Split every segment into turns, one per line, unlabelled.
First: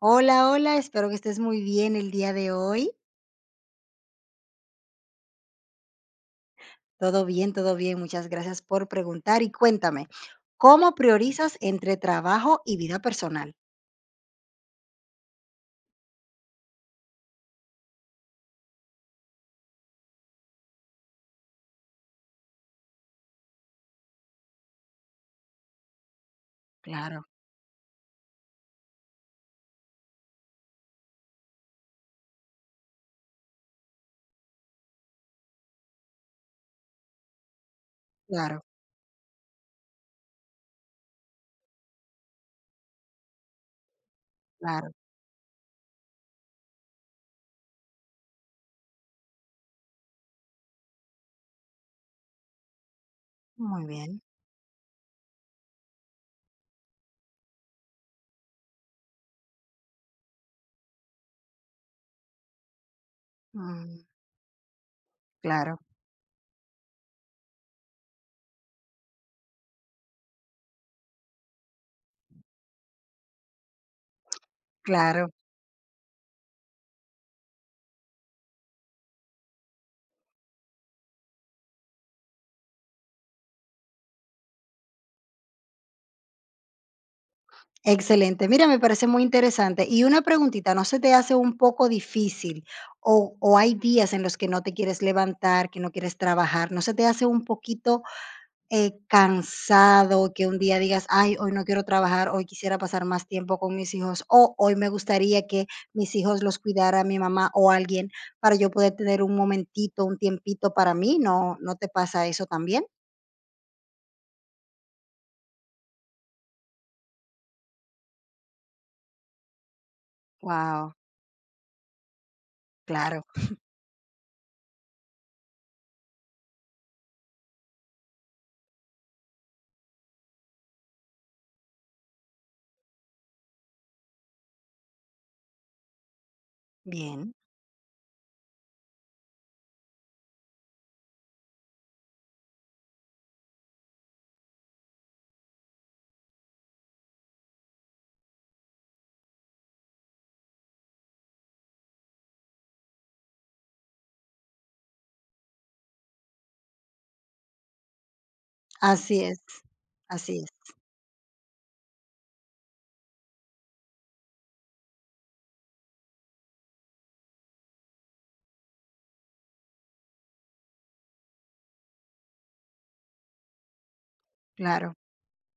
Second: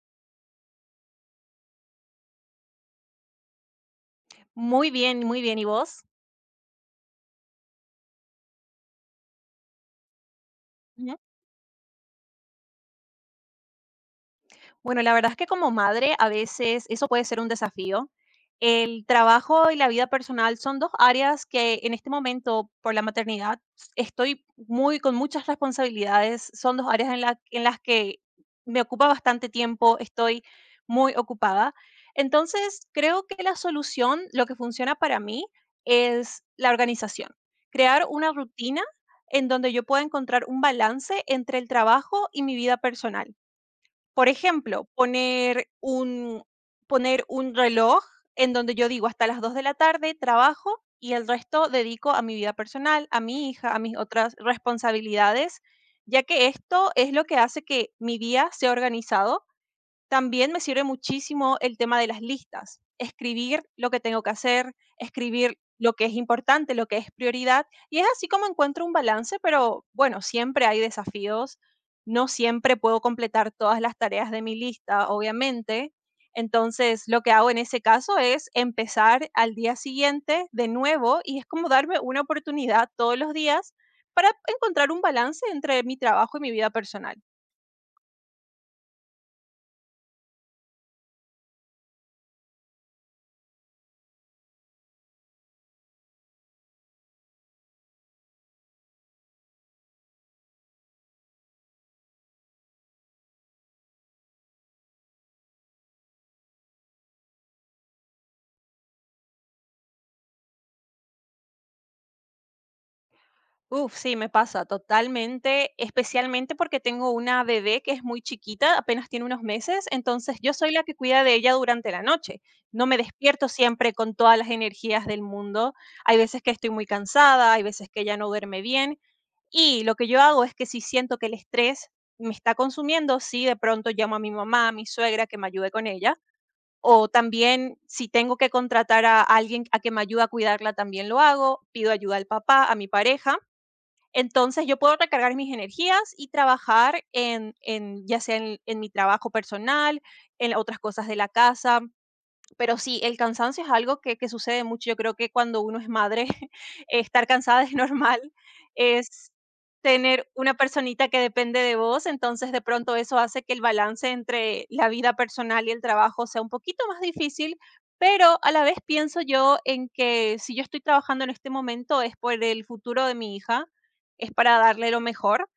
Hola, hola, espero que estés muy bien el día de hoy.
Muy bien, ¿y vos?
Todo bien, muchas gracias por preguntar y cuéntame, ¿cómo
Ujú.
priorizas entre trabajo y vida personal?
Bueno, la verdad es que como madre a veces eso puede ser un desafío. El trabajo y la vida personal son dos áreas que en este momento por la maternidad estoy muy con muchas responsabilidades. Son dos áreas en,
Claro,
la- en las que me ocupa bastante tiempo, estoy muy ocupada. Entonces, creo que la solución, lo que funciona para mí, es la organización. Crear una
claro,
rutina en donde yo pueda encontrar un balance entre el trabajo y mi vida personal, por ejemplo,
claro,
poner un reloj en donde yo digo: "Hasta las 2 de la tarde trabajo y el resto dedico a mi vida personal, a mi hija, a
muy
mis
bien,
otras responsabilidades", ya que esto es lo que hace que mi día sea organizado. También me sirve muchísimo el tema de las listas, escribir lo que
mm,
tengo que hacer, escribir
claro,
lo que es importante, lo que es prioridad, y es así como encuentro un balance, pero bueno, siempre hay desafíos, no siempre puedo completar todas las tareas de mi lista,
claro,
obviamente. Entonces, lo que hago en ese caso es empezar al día siguiente de nuevo y es como darme una oportunidad todos los días para encontrar un balance entre mi trabajo y mi vida personal.
excelente. Mira, me parece muy interesante. Y una preguntita, ¿no se te hace un poco difícil o hay días en los que no te quieres levantar, que no quieres trabajar? ¿No se te hace un poquito cansado, que un día digas: "Ay, hoy no quiero trabajar, hoy quisiera pasar más tiempo con mis hijos", o "Hoy me gustaría que mis hijos los cuidara mi mamá o alguien para yo poder tener un momentito, un tiempito para mí", ¿no te pasa eso también?
Uf, sí, me pasa totalmente, especialmente porque tengo una bebé que es muy chiquita, apenas tiene unos meses, entonces yo soy la que
Wow,
cuida de ella durante la noche. No me
claro,
despierto siempre con todas las energías del mundo. Hay veces que estoy muy cansada, hay veces que ella no duerme bien, y lo que yo hago es que si siento que el estrés me está consumiendo, sí, de pronto llamo a mi mamá, a mi suegra que me ayude con ella. O
bien.
también si tengo que contratar a alguien a que me ayude a cuidarla, también lo hago. Pido ayuda al papá, a mi pareja. Entonces, yo puedo recargar mis energías y trabajar en ya sea en mi trabajo personal, en otras cosas de la casa. Pero sí, el cansancio es algo que sucede mucho. Yo creo que cuando uno es madre, estar cansada es normal,
Así
es
es,
tener
así es,
una personita que depende de vos, entonces de pronto eso hace que el balance entre la vida personal y el trabajo sea un poquito más difícil, pero a la vez pienso yo en que si yo estoy trabajando en este momento es por el futuro de mi hija, es para darle
claro.
lo mejor.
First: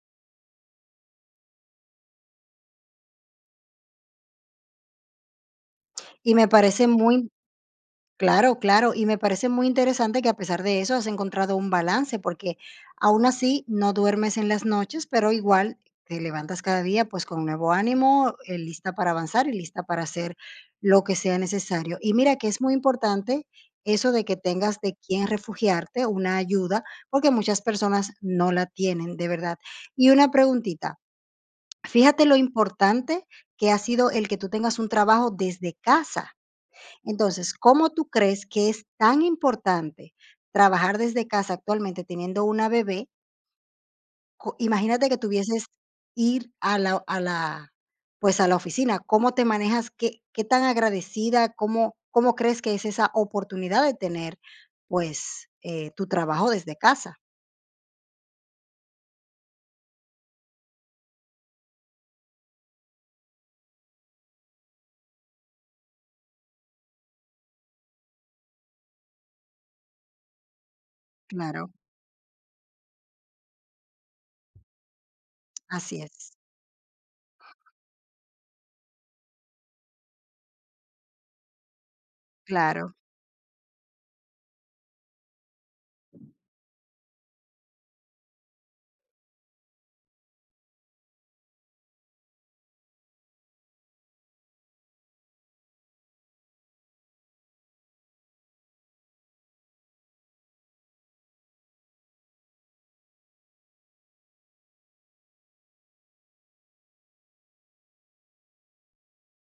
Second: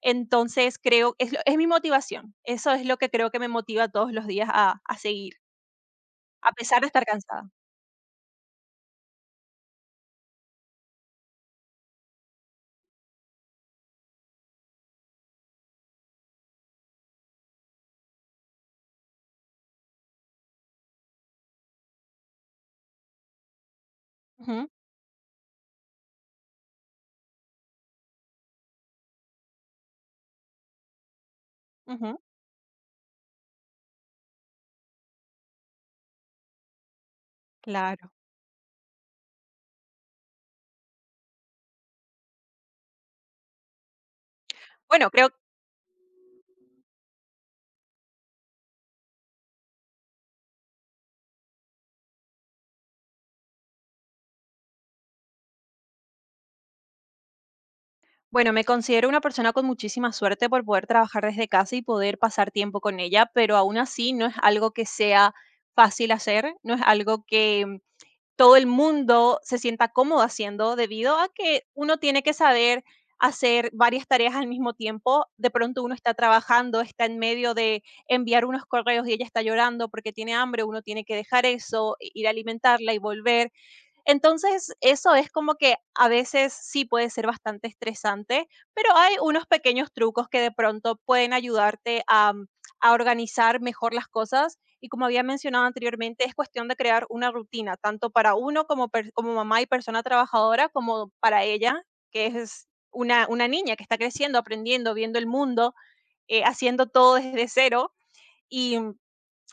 Entonces creo, es mi motivación. Eso es lo que creo que me motiva todos los días a seguir.
Y me
A pesar
parece
de estar
muy.
cansada.
Claro, claro, y me parece muy interesante que a pesar de eso has encontrado un balance, porque aún así no duermes en las noches, pero igual te levantas cada día pues con nuevo ánimo, lista para avanzar y lista para hacer lo que sea necesario. Y mira que es muy importante eso de que
Ujú,
tengas de quién refugiarte, una ayuda, porque muchas personas no la tienen, de verdad. Y una preguntita,
ujú.
fíjate lo importante que ha sido el que tú tengas un trabajo desde casa, entonces, ¿cómo tú
Claro.
crees que es tan importante trabajar desde casa actualmente teniendo una bebé? Co Imagínate
Bueno,
que
creo
tuvieses ir pues, a la oficina. ¿Cómo te manejas? ¿Qué tan agradecida? ¿Cómo crees que es esa oportunidad de tener, pues, tu trabajo desde casa?
bueno, me considero una persona con muchísima suerte por poder trabajar desde casa y poder pasar tiempo con ella, pero aún así no es algo que sea fácil hacer, no es algo que todo el mundo se sienta cómodo haciendo, debido a que
Claro,
uno tiene que saber hacer varias tareas al mismo tiempo. De pronto uno
así
está
es,
trabajando, está en medio de enviar unos correos y ella está llorando porque tiene hambre, uno tiene que dejar eso, i ir a alimentarla
claro,
y volver. Entonces, eso es como que a veces sí puede ser bastante estresante, pero hay unos pequeños trucos que de pronto pueden ayudarte a organizar mejor las cosas. Y como había mencionado anteriormente, es cuestión de crear una rutina, tanto para uno como mamá y persona trabajadora, como para ella, que es una niña que está creciendo, aprendiendo, viendo el mundo, haciendo todo desde cero. Y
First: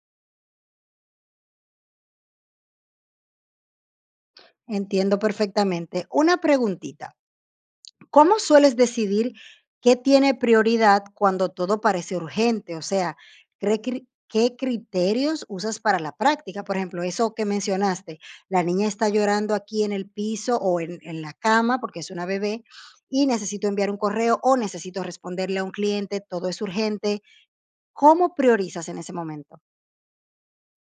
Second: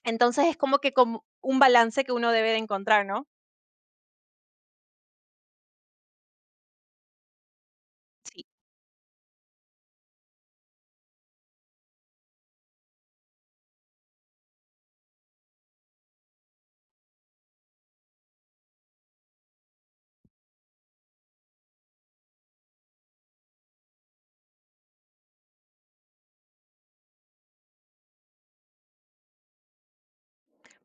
entonces es como que como un balance que uno debe de encontrar, ¿no?
entiendo perfectamente. Una preguntita. ¿Cómo sueles decidir qué tiene prioridad cuando todo parece urgente? O sea, ¿qué criterios usas para la práctica? Por ejemplo, eso que mencionaste, la niña está llorando aquí en el piso o en la cama porque es una bebé y necesito enviar un correo o necesito responderle a un cliente, todo es urgente. ¿Cómo priorizas en ese momento?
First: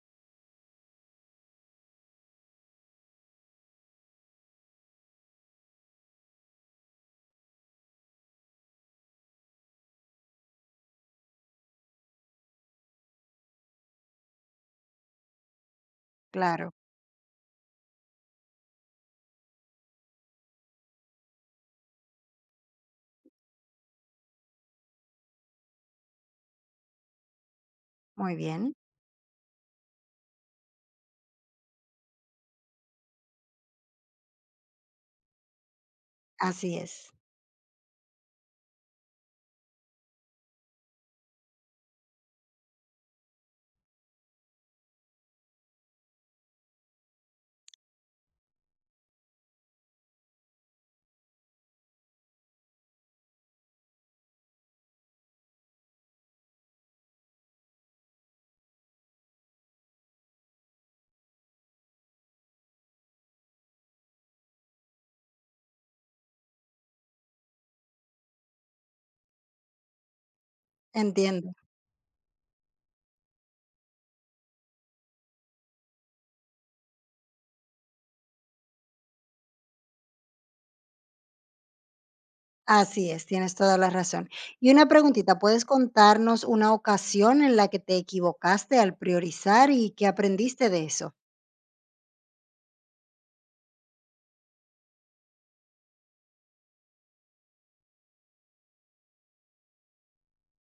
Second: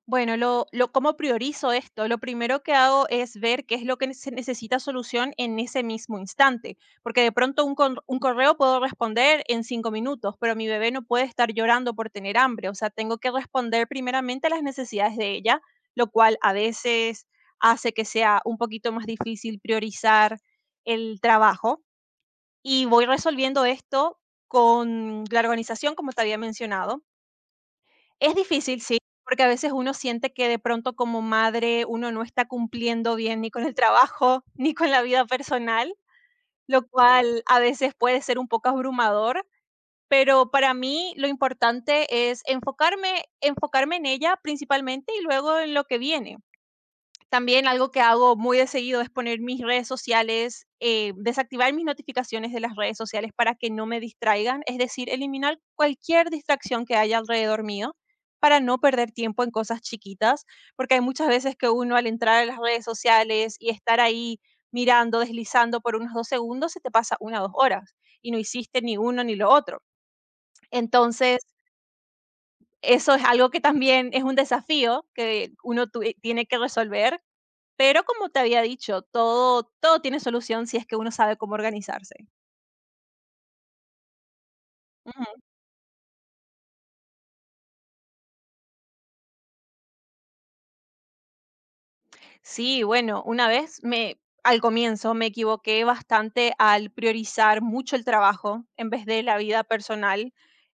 Bueno, ¿cómo priorizo esto? Lo primero que hago es ver qué es lo que se necesita solución en ese mismo instante, porque de pronto un correo puedo responder en 5 minutos, pero mi bebé no puede estar llorando por tener hambre, o sea, tengo que responder primeramente a las necesidades de ella, lo cual a
Claro,
veces hace que sea un poquito más difícil priorizar el trabajo, y voy resolviendo esto con la organización, como te había mencionado. Es
muy bien,
difícil, sí, porque a veces uno siente que de pronto como madre uno no está cumpliendo bien ni con el trabajo ni con la vida personal,
así
lo
es,
cual a veces puede ser un poco abrumador, pero para mí lo importante es enfocarme en ella principalmente y luego en lo que viene. También algo que hago muy de seguido es poner mis redes sociales, desactivar mis notificaciones de las redes sociales para que no me distraigan, es decir, eliminar cualquier distracción que haya alrededor mío para no perder tiempo en cosas chiquitas, porque hay muchas veces que uno al entrar a las redes sociales y estar ahí mirando, deslizando por unos 2 segundos, se te pasa una o dos horas y no hiciste ni uno ni lo otro. Entonces,
entiendo.
eso es algo que también es un desafío que uno tiene que resolver, pero como te había dicho, todo tiene solución si es que uno sabe cómo organizarse.
Así es, tienes toda la razón. Y una preguntita, ¿puedes contarnos una ocasión en la que te equivocaste al priorizar y qué aprendiste de eso?
Sí, bueno, una vez me al comienzo me equivoqué bastante al priorizar mucho el trabajo en vez de la vida personal.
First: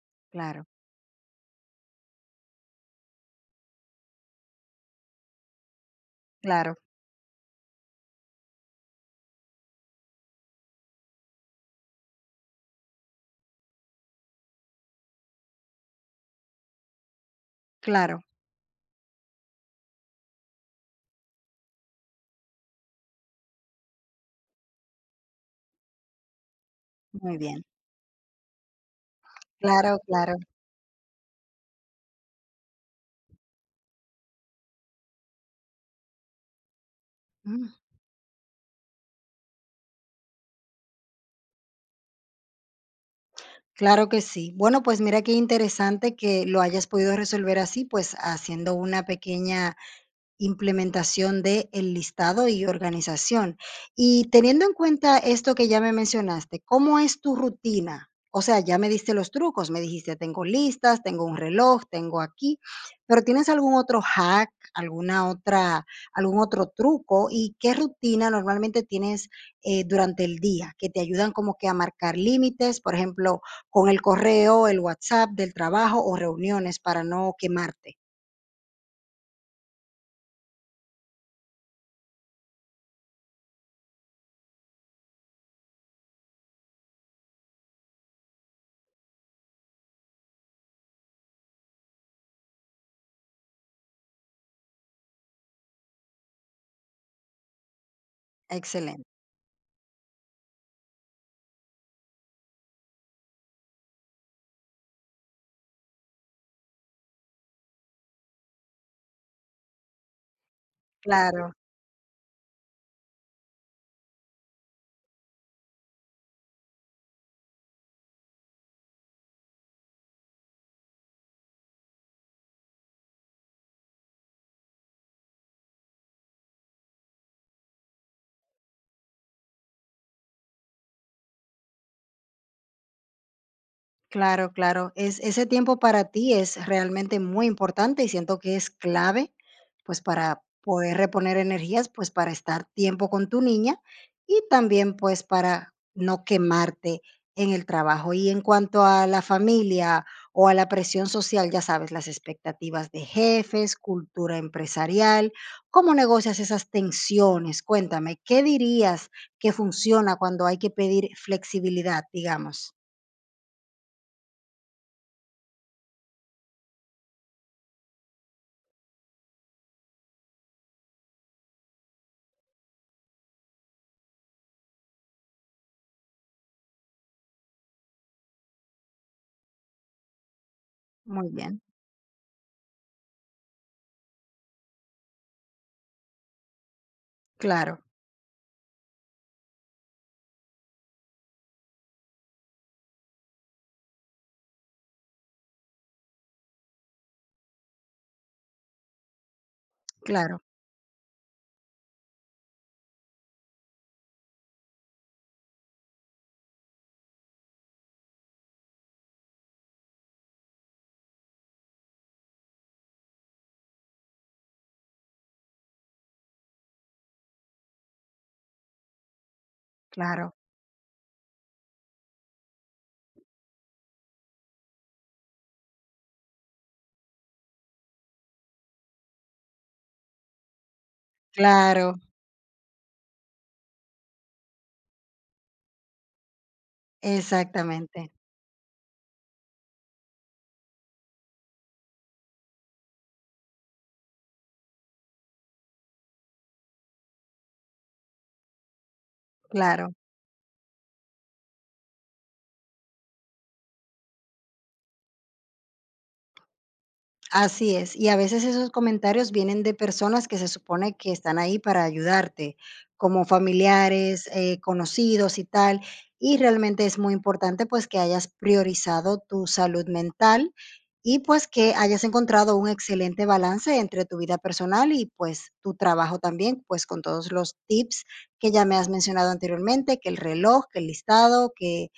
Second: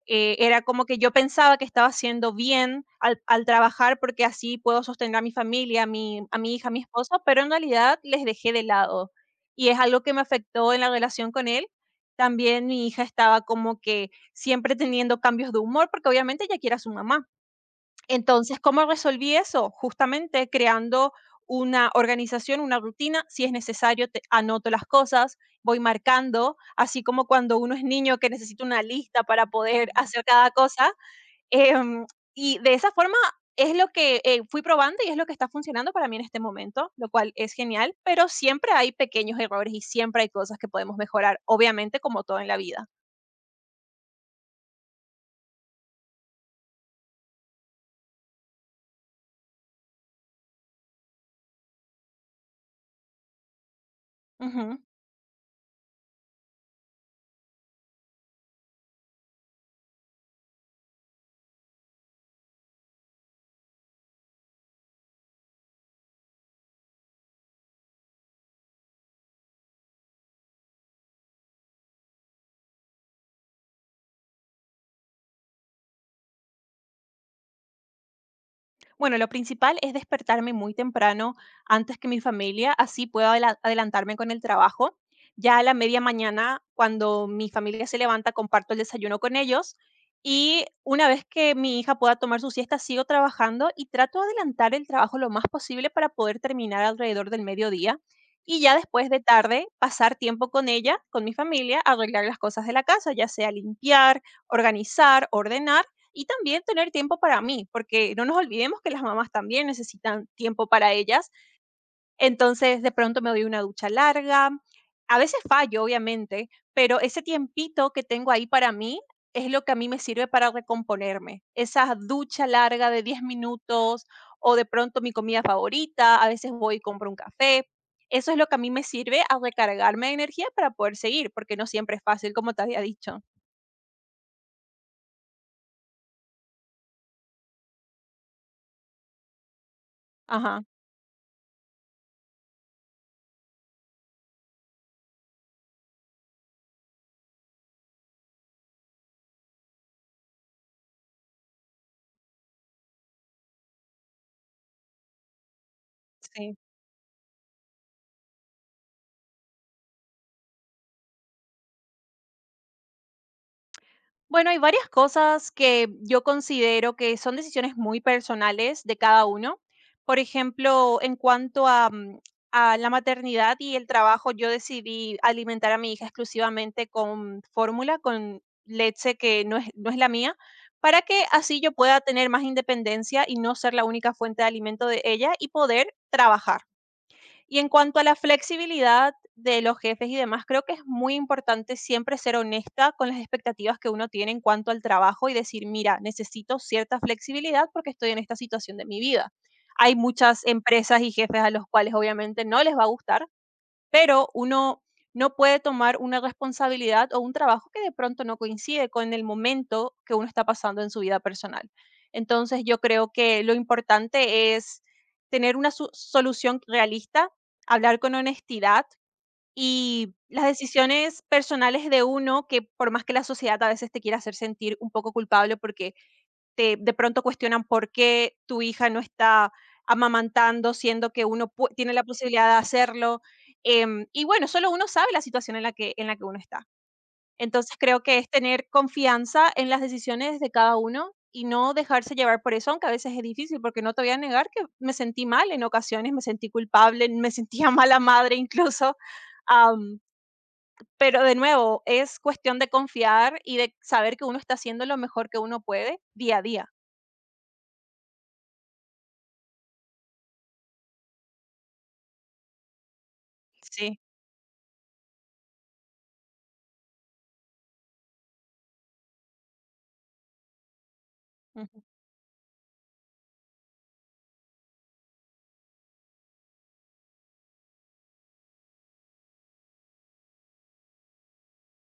Era
Claro,
como que yo pensaba que estaba haciendo bien al trabajar porque así puedo sostener a mi familia, a mi hija, a
claro,
mi esposa, pero en realidad les dejé de lado. Y es algo que me afectó en la relación con él. También mi hija estaba como que siempre teniendo cambios de humor porque obviamente ella quiere a su mamá.
claro,
Entonces, ¿cómo resolví eso? Justamente creando una organización, una rutina, si es necesario, anoto las cosas, voy marcando, así como
muy
cuando
bien.
uno es niño que necesita una lista para poder
Claro,
hacer
claro.
cada cosa. em, y de esa forma es lo que fui probando y es lo que está funcionando para mí en este momento, lo cual es
Mm.
genial, pero siempre hay pequeños errores y siempre hay cosas que podemos mejorar, obviamente como todo en la vida.
Claro que sí. Bueno, pues mira qué interesante que lo hayas podido resolver así, pues haciendo una pequeña implementación de el listado y organización. Y teniendo en
Ujú.
cuenta esto que ya me mencionaste, ¿cómo es tu rutina? O sea, ya me diste los trucos, me dijiste, tengo listas, tengo un reloj, tengo aquí, pero ¿tienes algún otro hack, alguna otra, algún otro truco? ¿Y qué rutina normalmente tienes durante el día que te ayudan como que a marcar límites, por ejemplo, con el correo, el WhatsApp del trabajo o reuniones para no quemarte?
Bueno, lo principal es despertarme muy temprano antes que mi familia, así puedo adelantarme con el trabajo. Ya a la media mañana, cuando mi familia se levanta, comparto el desayuno con ellos y una vez que mi hija pueda tomar su siesta, sigo trabajando y trato de adelantar el trabajo lo más posible para poder terminar alrededor del mediodía y ya
Excelente.
después de tarde pasar tiempo con ella, con mi familia, arreglar las cosas de la casa, ya sea limpiar, organizar, ordenar y también tener tiempo para mí, porque no nos olvidemos que las mamás también necesitan tiempo para ellas.
Claro.
Entonces, de pronto me doy una ducha larga. A veces fallo, obviamente, pero ese tiempito que tengo ahí para mí es lo que a mí me sirve para recomponerme. Esa ducha larga de 10 minutos o de pronto mi comida favorita, a veces voy y compro un café. Eso es lo que a mí me sirve a recargarme de energía para poder seguir, porque no siempre es fácil, como te había dicho.
Claro, claro. Es, ese tiempo para ti es realmente muy importante y siento que es clave, pues para
Ajá,
poder reponer energías, pues para estar tiempo con tu niña y también pues para no quemarte en el trabajo. Y en cuanto a la familia o a la presión social, ya sabes, las expectativas de jefes, cultura empresarial, ¿cómo negocias
sí.
esas tensiones? Cuéntame, ¿qué dirías que funciona cuando hay que pedir flexibilidad, digamos?
Bueno, hay varias cosas que yo considero que son decisiones muy personales de cada uno. Por ejemplo, en cuanto a la maternidad y el trabajo, yo decidí alimentar a mi hija exclusivamente con fórmula, con leche que no es la mía, para que
Muy
así
bien.
yo pueda tener más independencia y no ser la única fuente de alimento de ella y poder trabajar. Y en
Claro,
cuanto a la flexibilidad de los jefes y demás, creo que es muy importante siempre ser honesta con las expectativas que uno tiene en cuanto al trabajo y decir, mira, necesito cierta flexibilidad porque estoy en esta situación de mi vida. Hay
claro,
muchas empresas y jefes a los cuales obviamente no les va a gustar, pero uno no puede tomar una responsabilidad o un trabajo que de pronto no coincide con el momento que uno está pasando en su vida personal. Entonces, yo creo que lo importante es tener una solución realista, hablar con honestidad y
claro,
las decisiones personales de uno, que por más que la sociedad a veces te quiera hacer sentir un poco culpable porque te de pronto cuestionan por qué tu hija no está amamantando, siendo que uno pue tiene
claro,
la posibilidad de hacerlo. Y bueno, solo uno sabe la situación en la que uno está. Entonces, creo
exactamente,
que es tener confianza en las decisiones de cada uno y no dejarse llevar por eso, aunque a veces es difícil, porque no te voy a negar que me sentí mal en ocasiones, me sentí culpable, me sentía mala madre incluso.
claro,
Am, pero de nuevo, es cuestión de confiar y de saber que uno está haciendo lo mejor que uno puede día a día.
así es. Y a veces esos comentarios vienen de personas que se supone que están ahí para ayudarte, como
Sí.
familiares, conocidos y tal. Y realmente es muy importante pues que hayas priorizado tu salud mental y pues que
Ujú.
hayas encontrado un excelente balance entre tu vida personal y pues tu trabajo también, pues con todos los tips que ya me has mencionado anteriormente, que el reloj, que el listado, que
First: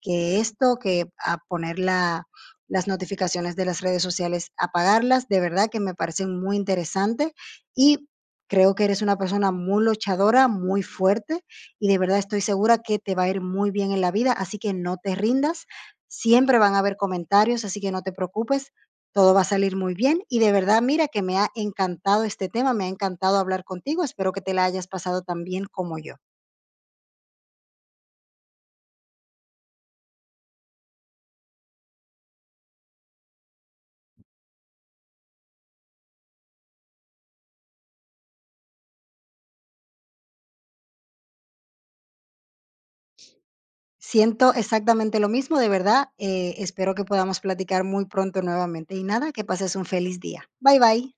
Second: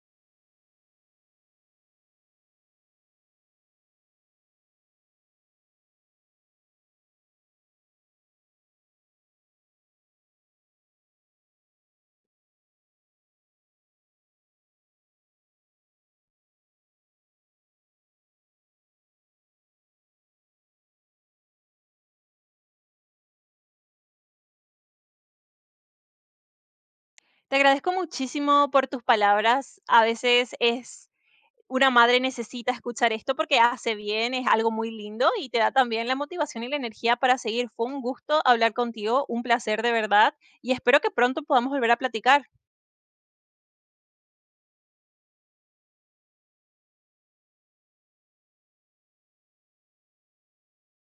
que esto, que a poner las notificaciones de las redes sociales, apagarlas. De verdad que me parecen muy interesantes y creo que eres una persona muy luchadora, muy fuerte y de verdad estoy segura que te va a ir muy bien en la vida, así que no te rindas. Siempre van a haber comentarios, así que no te preocupes. Todo va a salir muy bien y de verdad, mira que me ha encantado este tema, me ha encantado hablar contigo. Espero que te la hayas pasado tan bien como yo.
Te agradezco muchísimo por tus palabras. A veces es una madre necesita escuchar esto porque hace bien, es algo muy lindo y te da también la motivación y la energía para seguir. Fue un gusto hablar contigo, un placer de verdad y espero que pronto podamos volver a platicar.
Siento exactamente lo mismo, de verdad, espero que podamos platicar muy pronto nuevamente. Y nada, que pases un feliz día. Bye, bye.